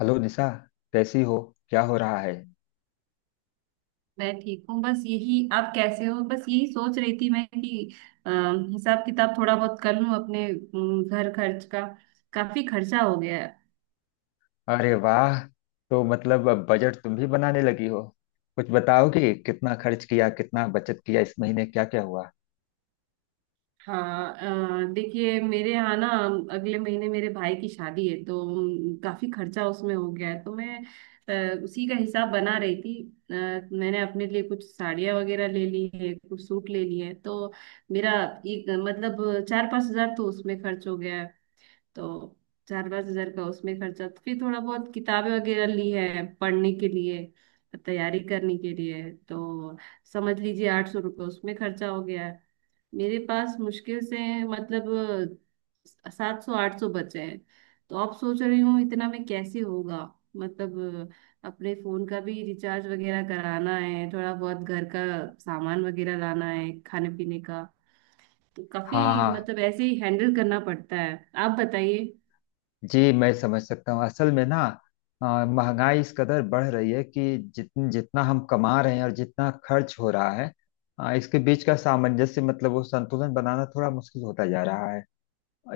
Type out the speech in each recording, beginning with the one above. Hello Nisha. कैसी हो? क्या हो रहा है? मैं ठीक हूँ। बस यही, आप कैसे हो? बस यही सोच रही थी मैं कि अ, हिसाब किताब थोड़ा बहुत कर लूँ अपने घर खर्च का। काफी खर्चा हो गया है। अरे वाह। तो मतलब अब बजट तुम भी बनाने लगी हो। कुछ बताओ कि कितना खर्च किया, कितना बचत किया, इस महीने क्या क्या हुआ। हाँ। देखिए मेरे यहाँ ना, अगले महीने मेरे भाई की शादी है तो काफी खर्चा उसमें हो गया है। तो मैं उसी का हिसाब बना रही थी। अ, मैंने अपने लिए कुछ साड़ियाँ वगैरह ले ली है, कुछ सूट ले लिए हैं, तो मेरा एक मतलब 4-5 हजार तो उसमें खर्च हो गया। तो 4-5 हजार का उसमें खर्चा। तो फिर थोड़ा बहुत किताबें वगैरह ली है पढ़ने के लिए, तैयारी करने के लिए। तो समझ लीजिए 800 रुपये उसमें खर्चा हो गया है। मेरे पास मुश्किल से मतलब 700-800 बचे हैं। तो अब सोच रही हूँ इतना में कैसे होगा। मतलब अपने फोन का भी रिचार्ज वगैरह कराना है, थोड़ा बहुत घर का सामान वगैरह लाना है खाने पीने का। तो काफी हाँ, हाँ मतलब ऐसे ही हैंडल करना पड़ता है। आप बताइए। जी, मैं समझ सकता हूँ। असल में ना, महंगाई इस कदर बढ़ रही है कि जितना हम कमा रहे हैं और जितना खर्च हो रहा है, इसके बीच का सामंजस्य मतलब वो संतुलन बनाना थोड़ा मुश्किल होता जा रहा है।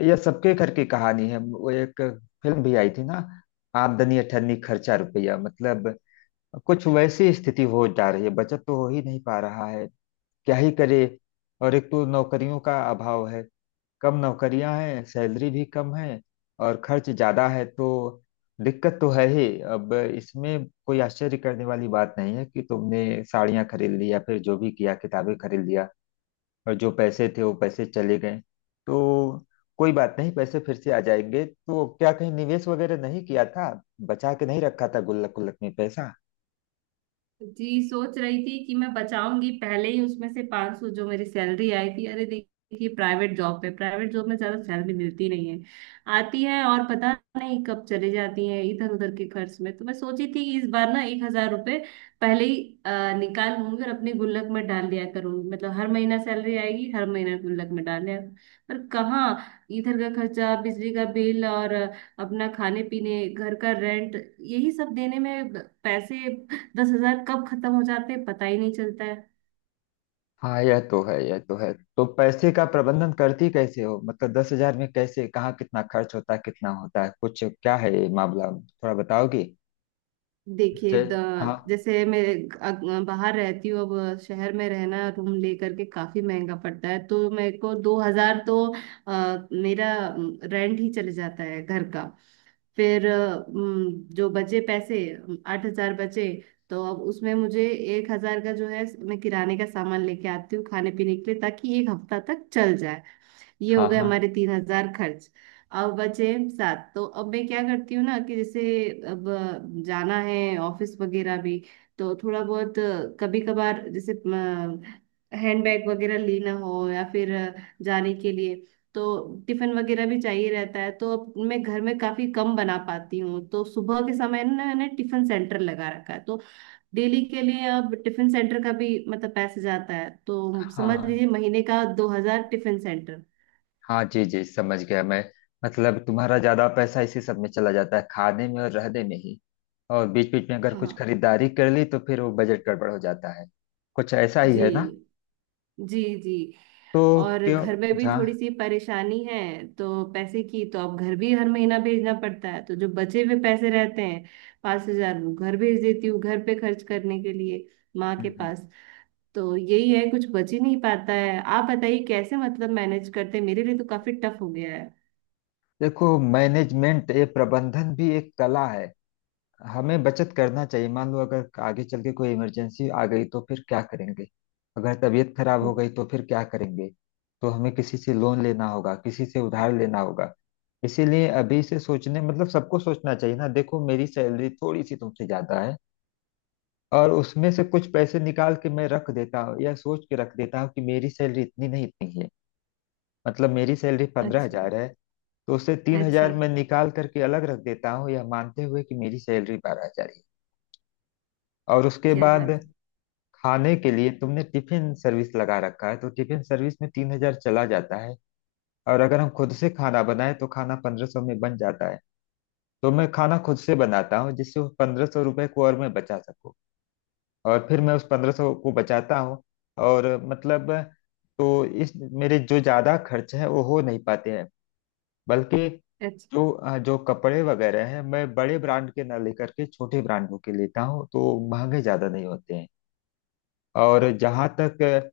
यह सबके घर की कहानी है। वो एक फिल्म भी आई थी ना, आमदनी अठन्नी खर्चा रुपया, मतलब कुछ वैसी स्थिति हो जा रही है। बचत तो हो ही नहीं पा रहा है। क्या ही करे। और एक तो नौकरियों का अभाव है, कम नौकरियां हैं, सैलरी भी कम है और खर्च ज्यादा है, तो दिक्कत तो है ही। अब इसमें कोई आश्चर्य करने वाली बात नहीं है कि तुमने साड़ियां खरीद ली या फिर जो भी किया, किताबें खरीद लिया और जो पैसे थे वो पैसे चले गए। तो कोई बात नहीं, पैसे फिर से आ जाएंगे। तो क्या कहीं निवेश वगैरह नहीं किया था? बचा के नहीं रखा था? गुल्लक गुल्लक में पैसा? जी। सोच रही थी कि मैं बचाऊंगी पहले ही उसमें से 500 जो मेरी सैलरी आई थी। अरे देखिए, प्राइवेट जॉब पे, प्राइवेट जॉब में ज्यादा सैलरी मिलती नहीं है। आती है और पता नहीं कब चली जाती है इधर उधर के खर्च में। तो मैं सोची थी कि इस बार ना 1,000 रुपये पहले ही निकाल लूंगी और अपने गुल्लक में डाल दिया करूंगी। मतलब हर महीना सैलरी आएगी, हर महीना गुल्लक में डाल दिया। पर कहाँ, इधर का खर्चा, बिजली का बिल, और अपना खाने पीने घर का रेंट, यही सब देने में पैसे 10,000 कब खत्म हो जाते हैं, पता ही नहीं चलता है। हाँ, यह तो है, यह तो है। तो पैसे का प्रबंधन करती कैसे हो? मतलब 10,000 में कैसे, कहाँ कितना खर्च होता है, कितना होता है, कुछ क्या है ये मामला, थोड़ा बताओगी? देखिए जय। हाँ। जैसे मैं बाहर रहती हूँ। अब शहर में रहना रूम लेकर के काफी महंगा पड़ता है, तो मेरे को 2,000 तो मेरा रेंट ही चले जाता है घर का। फिर जो बचे पैसे, 8,000 बचे। तो अब उसमें मुझे 1,000 का जो है मैं किराने का सामान लेके आती हूँ खाने पीने के लिए, ताकि एक हफ्ता तक चल जाए। ये हो हाँ, गए हाँ, हमारे 3,000 खर्च। अब बचे सात। तो अब मैं क्या करती हूँ ना, कि जैसे अब जाना है ऑफिस वगैरह भी, तो थोड़ा बहुत कभी कभार जैसे हैंडबैग वगैरह लेना हो या फिर जाने के लिए। तो टिफिन वगैरह भी चाहिए रहता है। तो अब मैं घर में काफी कम बना पाती हूँ, तो सुबह के समय ना मैंने टिफिन सेंटर लगा रखा है। तो डेली के लिए अब टिफिन सेंटर का भी मतलब पैसे जाता है। तो समझ हाँ। लीजिए महीने का 2,000 टिफिन सेंटर। हाँ जी जी, समझ गया मैं। मतलब तुम्हारा ज्यादा पैसा इसी सब में चला जाता है, खाने में और रहने में ही। और बीच बीच में अगर कुछ हाँ खरीदारी कर ली तो फिर वो बजट गड़बड़ हो जाता है। कुछ ऐसा ही जी। है ना? जी जी। तो और क्यों? घर में भी थोड़ी जहाँ। सी परेशानी है। तो पैसे की, तो अब घर भी हर महीना भेजना पड़ता है, तो जो बचे हुए पैसे रहते हैं 5,000 वो घर भेज देती हूँ घर पे खर्च करने के लिए, माँ हम्म, के हम्म। पास। तो यही है, कुछ बच ही नहीं पाता है। आप बताइए कैसे मतलब मैनेज करते हैं? मेरे लिए तो काफी टफ हो गया है। देखो, मैनेजमेंट, ये प्रबंधन भी एक कला है। हमें बचत करना चाहिए। मान लो अगर आगे चल के कोई इमरजेंसी आ गई तो फिर क्या करेंगे? अगर तबीयत खराब हो गई तो फिर क्या करेंगे? तो हमें किसी से लोन लेना होगा, किसी से उधार लेना होगा। इसीलिए अभी से सोचने मतलब सबको सोचना चाहिए ना। देखो, मेरी सैलरी थोड़ी सी तुमसे ज्यादा है और उसमें से कुछ पैसे निकाल के मैं रख देता हूँ या सोच के रख देता हूँ कि मेरी सैलरी इतनी नहीं इतनी है। मतलब मेरी सैलरी पंद्रह अच्छा। हजार है। तो उससे 3,000 अच्छा। मैं निकाल करके अलग रख देता हूँ, यह मानते हुए कि मेरी सैलरी 12,000 है। और उसके क्या बाद बात खाने के लिए तुमने टिफिन सर्विस लगा रखा है तो टिफिन सर्विस में 3,000 चला जाता है। और अगर हम खुद से खाना बनाए तो खाना 1,500 में बन जाता है। तो मैं खाना खुद से बनाता हूँ जिससे उस 1,500 रुपये को और मैं बचा सकूँ। और फिर मैं उस 1,500 को बचाता हूँ और मतलब, तो इस मेरे जो ज्यादा खर्च है वो हो नहीं पाते हैं। बल्कि है। अच्छा। जो कपड़े वगैरह हैं, मैं बड़े ब्रांड के ना लेकर के छोटे ब्रांडों के लेता हूँ, तो महंगे ज्यादा नहीं होते हैं। और जहाँ तक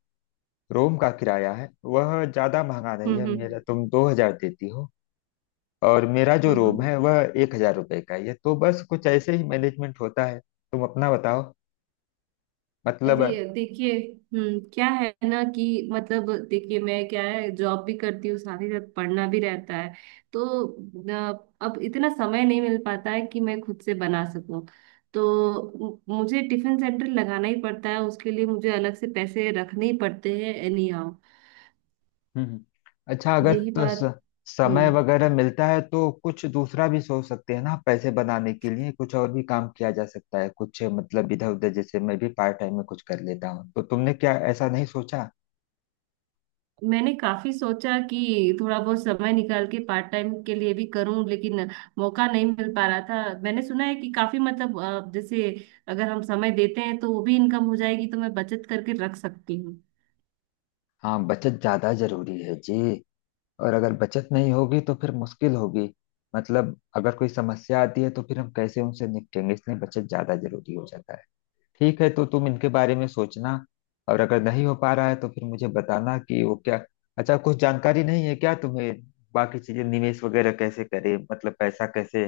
रूम का किराया है, वह ज़्यादा महंगा नहीं हम्म। है। हम्म। मेरा, तुम 2,000 देती हो और मेरा जो रूम हम्म। है वह 1,000 रुपये का ही है। तो बस कुछ ऐसे ही मैनेजमेंट होता है। तुम अपना बताओ, मतलब। अरे देखिए, हम्म, क्या है ना कि मतलब देखिए मैं, क्या है, जॉब भी करती हूँ साथ ही साथ पढ़ना भी रहता है। तो अब इतना समय नहीं मिल पाता है कि मैं खुद से बना सकूं। तो मुझे टिफिन सेंटर लगाना ही पड़ता है, उसके लिए मुझे अलग से पैसे रखने ही पड़ते हैं एनी हाउ। हम्म, अच्छा, अगर यही तो बात। समय हम्म। वगैरह मिलता है तो कुछ दूसरा भी सोच सकते हैं ना? पैसे बनाने के लिए कुछ और भी काम किया जा सकता है, कुछ मतलब इधर उधर। जैसे मैं भी पार्ट टाइम में कुछ कर लेता हूँ, तो तुमने क्या ऐसा नहीं सोचा? मैंने काफी सोचा कि थोड़ा बहुत समय निकाल के पार्ट टाइम के लिए भी करूं, लेकिन मौका नहीं मिल पा रहा था। मैंने सुना है कि काफी मतलब जैसे अगर हम समय देते हैं तो वो भी इनकम हो जाएगी, तो मैं बचत करके रख सकती हूँ। हाँ, बचत ज्यादा जरूरी है जी। और अगर बचत नहीं होगी तो फिर मुश्किल होगी। मतलब अगर कोई समस्या आती है तो फिर हम कैसे उनसे निपटेंगे? इसलिए बचत ज्यादा जरूरी हो जाता है। ठीक है, तो तुम इनके बारे में सोचना। और अगर नहीं हो पा रहा है तो फिर मुझे बताना कि वो क्या। अच्छा, कुछ जानकारी नहीं है क्या तुम्हें? बाकी चीजें, निवेश वगैरह कैसे करें, मतलब पैसा कैसे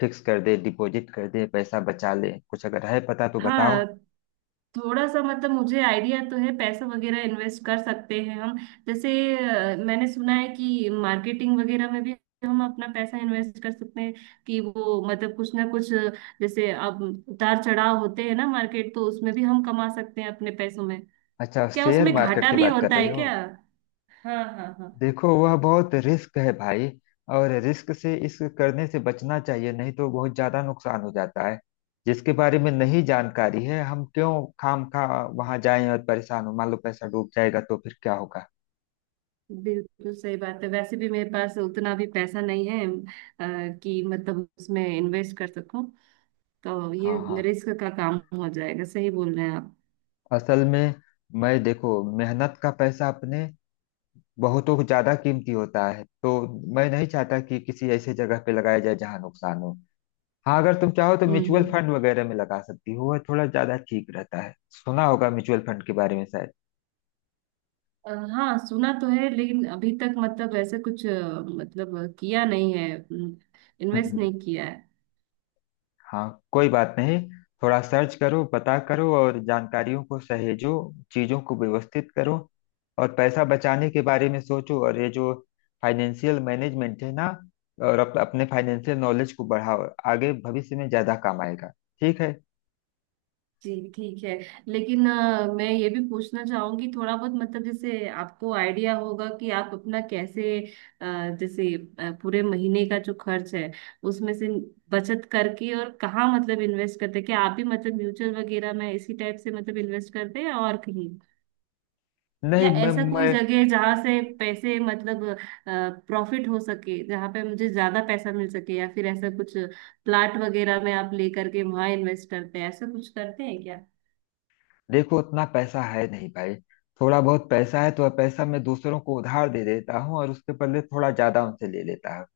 फिक्स कर दे, डिपॉजिट कर दे, पैसा बचा ले, कुछ अगर है पता तो बताओ। हाँ। थोड़ा सा मतलब मुझे आइडिया तो है, पैसा वगैरह इन्वेस्ट कर सकते हैं हम। जैसे मैंने सुना है कि मार्केटिंग वगैरह में भी हम अपना पैसा इन्वेस्ट कर सकते हैं, कि वो मतलब कुछ ना कुछ जैसे अब उतार चढ़ाव होते हैं ना मार्केट, तो उसमें भी हम कमा सकते हैं अपने पैसों में। अच्छा, क्या शेयर उसमें मार्केट घाटा की भी बात कर होता है रही हो? क्या? हाँ हाँ हाँ। देखो वह बहुत रिस्क है भाई। और रिस्क से इस करने से बचना चाहिए, नहीं तो बहुत ज्यादा नुकसान हो जाता है। जिसके बारे में नहीं जानकारी है, हम क्यों खाम खा वहां जाएं और परेशान हो? मान लो पैसा डूब जाएगा तो फिर क्या होगा? बिल्कुल सही बात है, वैसे भी मेरे पास उतना भी पैसा नहीं है कि मतलब उसमें इन्वेस्ट कर सकूं। तो ये हाँ, हाँ। रिस्क का काम हो जाएगा, सही बोल रहे हैं आप। असल में मैं, देखो, मेहनत का पैसा अपने बहुतों को ज्यादा कीमती होता है। तो मैं नहीं चाहता कि किसी ऐसे जगह पे लगाया जाए जहाँ नुकसान हो। हाँ, अगर तुम चाहो तो हम्म। म्यूचुअल हम्म। फंड वगैरह में लगा सकती हो, वह थोड़ा ज्यादा ठीक रहता है। सुना होगा म्यूचुअल फंड के बारे में शायद। अ, हाँ, सुना तो है, लेकिन अभी तक मतलब ऐसा कुछ मतलब किया नहीं है। इन्वेस्ट हम्म। नहीं किया है। हाँ, कोई बात नहीं। थोड़ा सर्च करो, पता करो और जानकारियों को सहेजो। चीजों को व्यवस्थित करो और पैसा बचाने के बारे में सोचो। और ये जो फाइनेंशियल मैनेजमेंट है ना, और अपने फाइनेंशियल नॉलेज को बढ़ाओ, आगे भविष्य में ज्यादा काम आएगा। ठीक है? जी ठीक है। लेकिन मैं ये भी पूछना चाहूंगी, थोड़ा बहुत मतलब जैसे आपको आइडिया होगा कि आप अपना कैसे जैसे पूरे महीने का जो खर्च है उसमें से बचत करके और कहाँ मतलब इन्वेस्ट करते हैं? क्या आप भी मतलब म्यूचुअल वगैरह में इसी टाइप से मतलब इन्वेस्ट करते हैं और कहीं? या नहीं, मैं ऐसा कोई मैं जगह है जहाँ से पैसे मतलब प्रॉफिट हो सके, जहाँ पे मुझे ज्यादा पैसा मिल सके? या फिर ऐसा कुछ प्लाट वगैरह में आप लेकर के वहां इन्वेस्ट करते हैं, ऐसा कुछ करते हैं क्या? देखो उतना पैसा है नहीं भाई। थोड़ा बहुत पैसा है तो वह पैसा मैं दूसरों को उधार दे देता हूँ और उसके बदले थोड़ा ज्यादा उनसे ले लेता हूँ।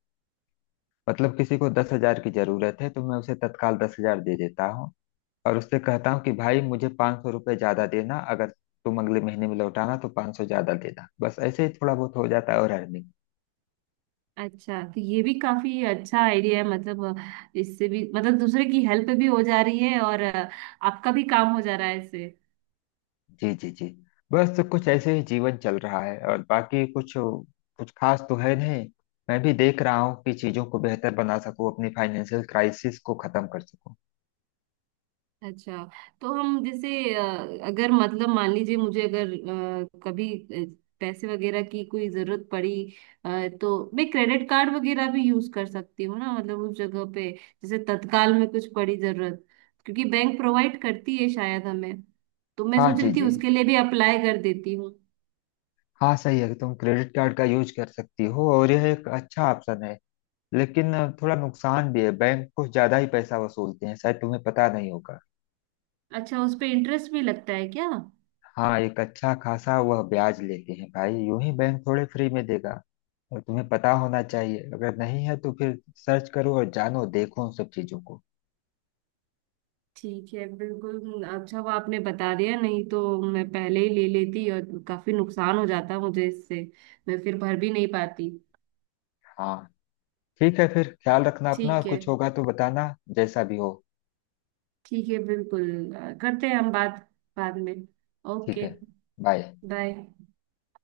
मतलब किसी को 10,000 की जरूरत है तो मैं उसे तत्काल 10,000 दे देता हूँ और उससे कहता हूँ कि भाई मुझे 500 रुपये ज्यादा देना। अगर तुम अगले महीने में लौटाना तो 500 ज्यादा देना। बस ऐसे ही थोड़ा बहुत हो जाता है और अर्निंग। अच्छा, तो ये भी काफी अच्छा आइडिया है। मतलब इससे भी मतलब दूसरे की हेल्प भी हो जा रही है और आपका भी काम हो जा रहा है इससे। जी, जी, जी। बस तो कुछ ऐसे ही जीवन चल रहा है और बाकी कुछ, कुछ खास तो है नहीं। मैं भी देख रहा हूँ कि चीजों को बेहतर बना सकूँ, अपनी फाइनेंशियल क्राइसिस को खत्म कर सकूँ। अच्छा, तो हम जैसे अगर मतलब मान लीजिए मुझे, अगर कभी पैसे वगैरह की कोई जरूरत पड़ी, अ, तो मैं क्रेडिट कार्ड वगैरह भी यूज कर सकती हूँ ना, मतलब उस जगह पे जैसे तत्काल में कुछ पड़ी जरूरत, क्योंकि बैंक प्रोवाइड करती है शायद हमें। तो मैं हाँ सोच जी रही थी जी। उसके लिए भी अप्लाई कर देती हूँ। हाँ सही है, तुम क्रेडिट कार्ड का यूज कर सकती हो और यह एक अच्छा ऑप्शन है। लेकिन थोड़ा नुकसान भी है, बैंक कुछ ज्यादा ही पैसा वसूलते हैं शायद, तुम्हें पता नहीं होगा। अच्छा, उस पे इंटरेस्ट भी लगता है क्या? हाँ, एक अच्छा खासा वह ब्याज लेते हैं भाई। यूं ही बैंक थोड़े फ्री में देगा। और तुम्हें पता होना चाहिए, अगर नहीं है तो फिर सर्च करो और जानो, देखो उन सब चीजों को। ठीक है, बिल्कुल। अच्छा, वो आपने बता दिया, नहीं तो मैं पहले ही ले लेती और काफी नुकसान हो जाता मुझे इससे। मैं फिर भर भी नहीं पाती। हाँ ठीक है, फिर ख्याल रखना अपना और ठीक है। कुछ होगा तो बताना, जैसा भी हो। ठीक है, बिल्कुल। करते हैं हम बात बाद में। ठीक ओके। है। बाय। बाय।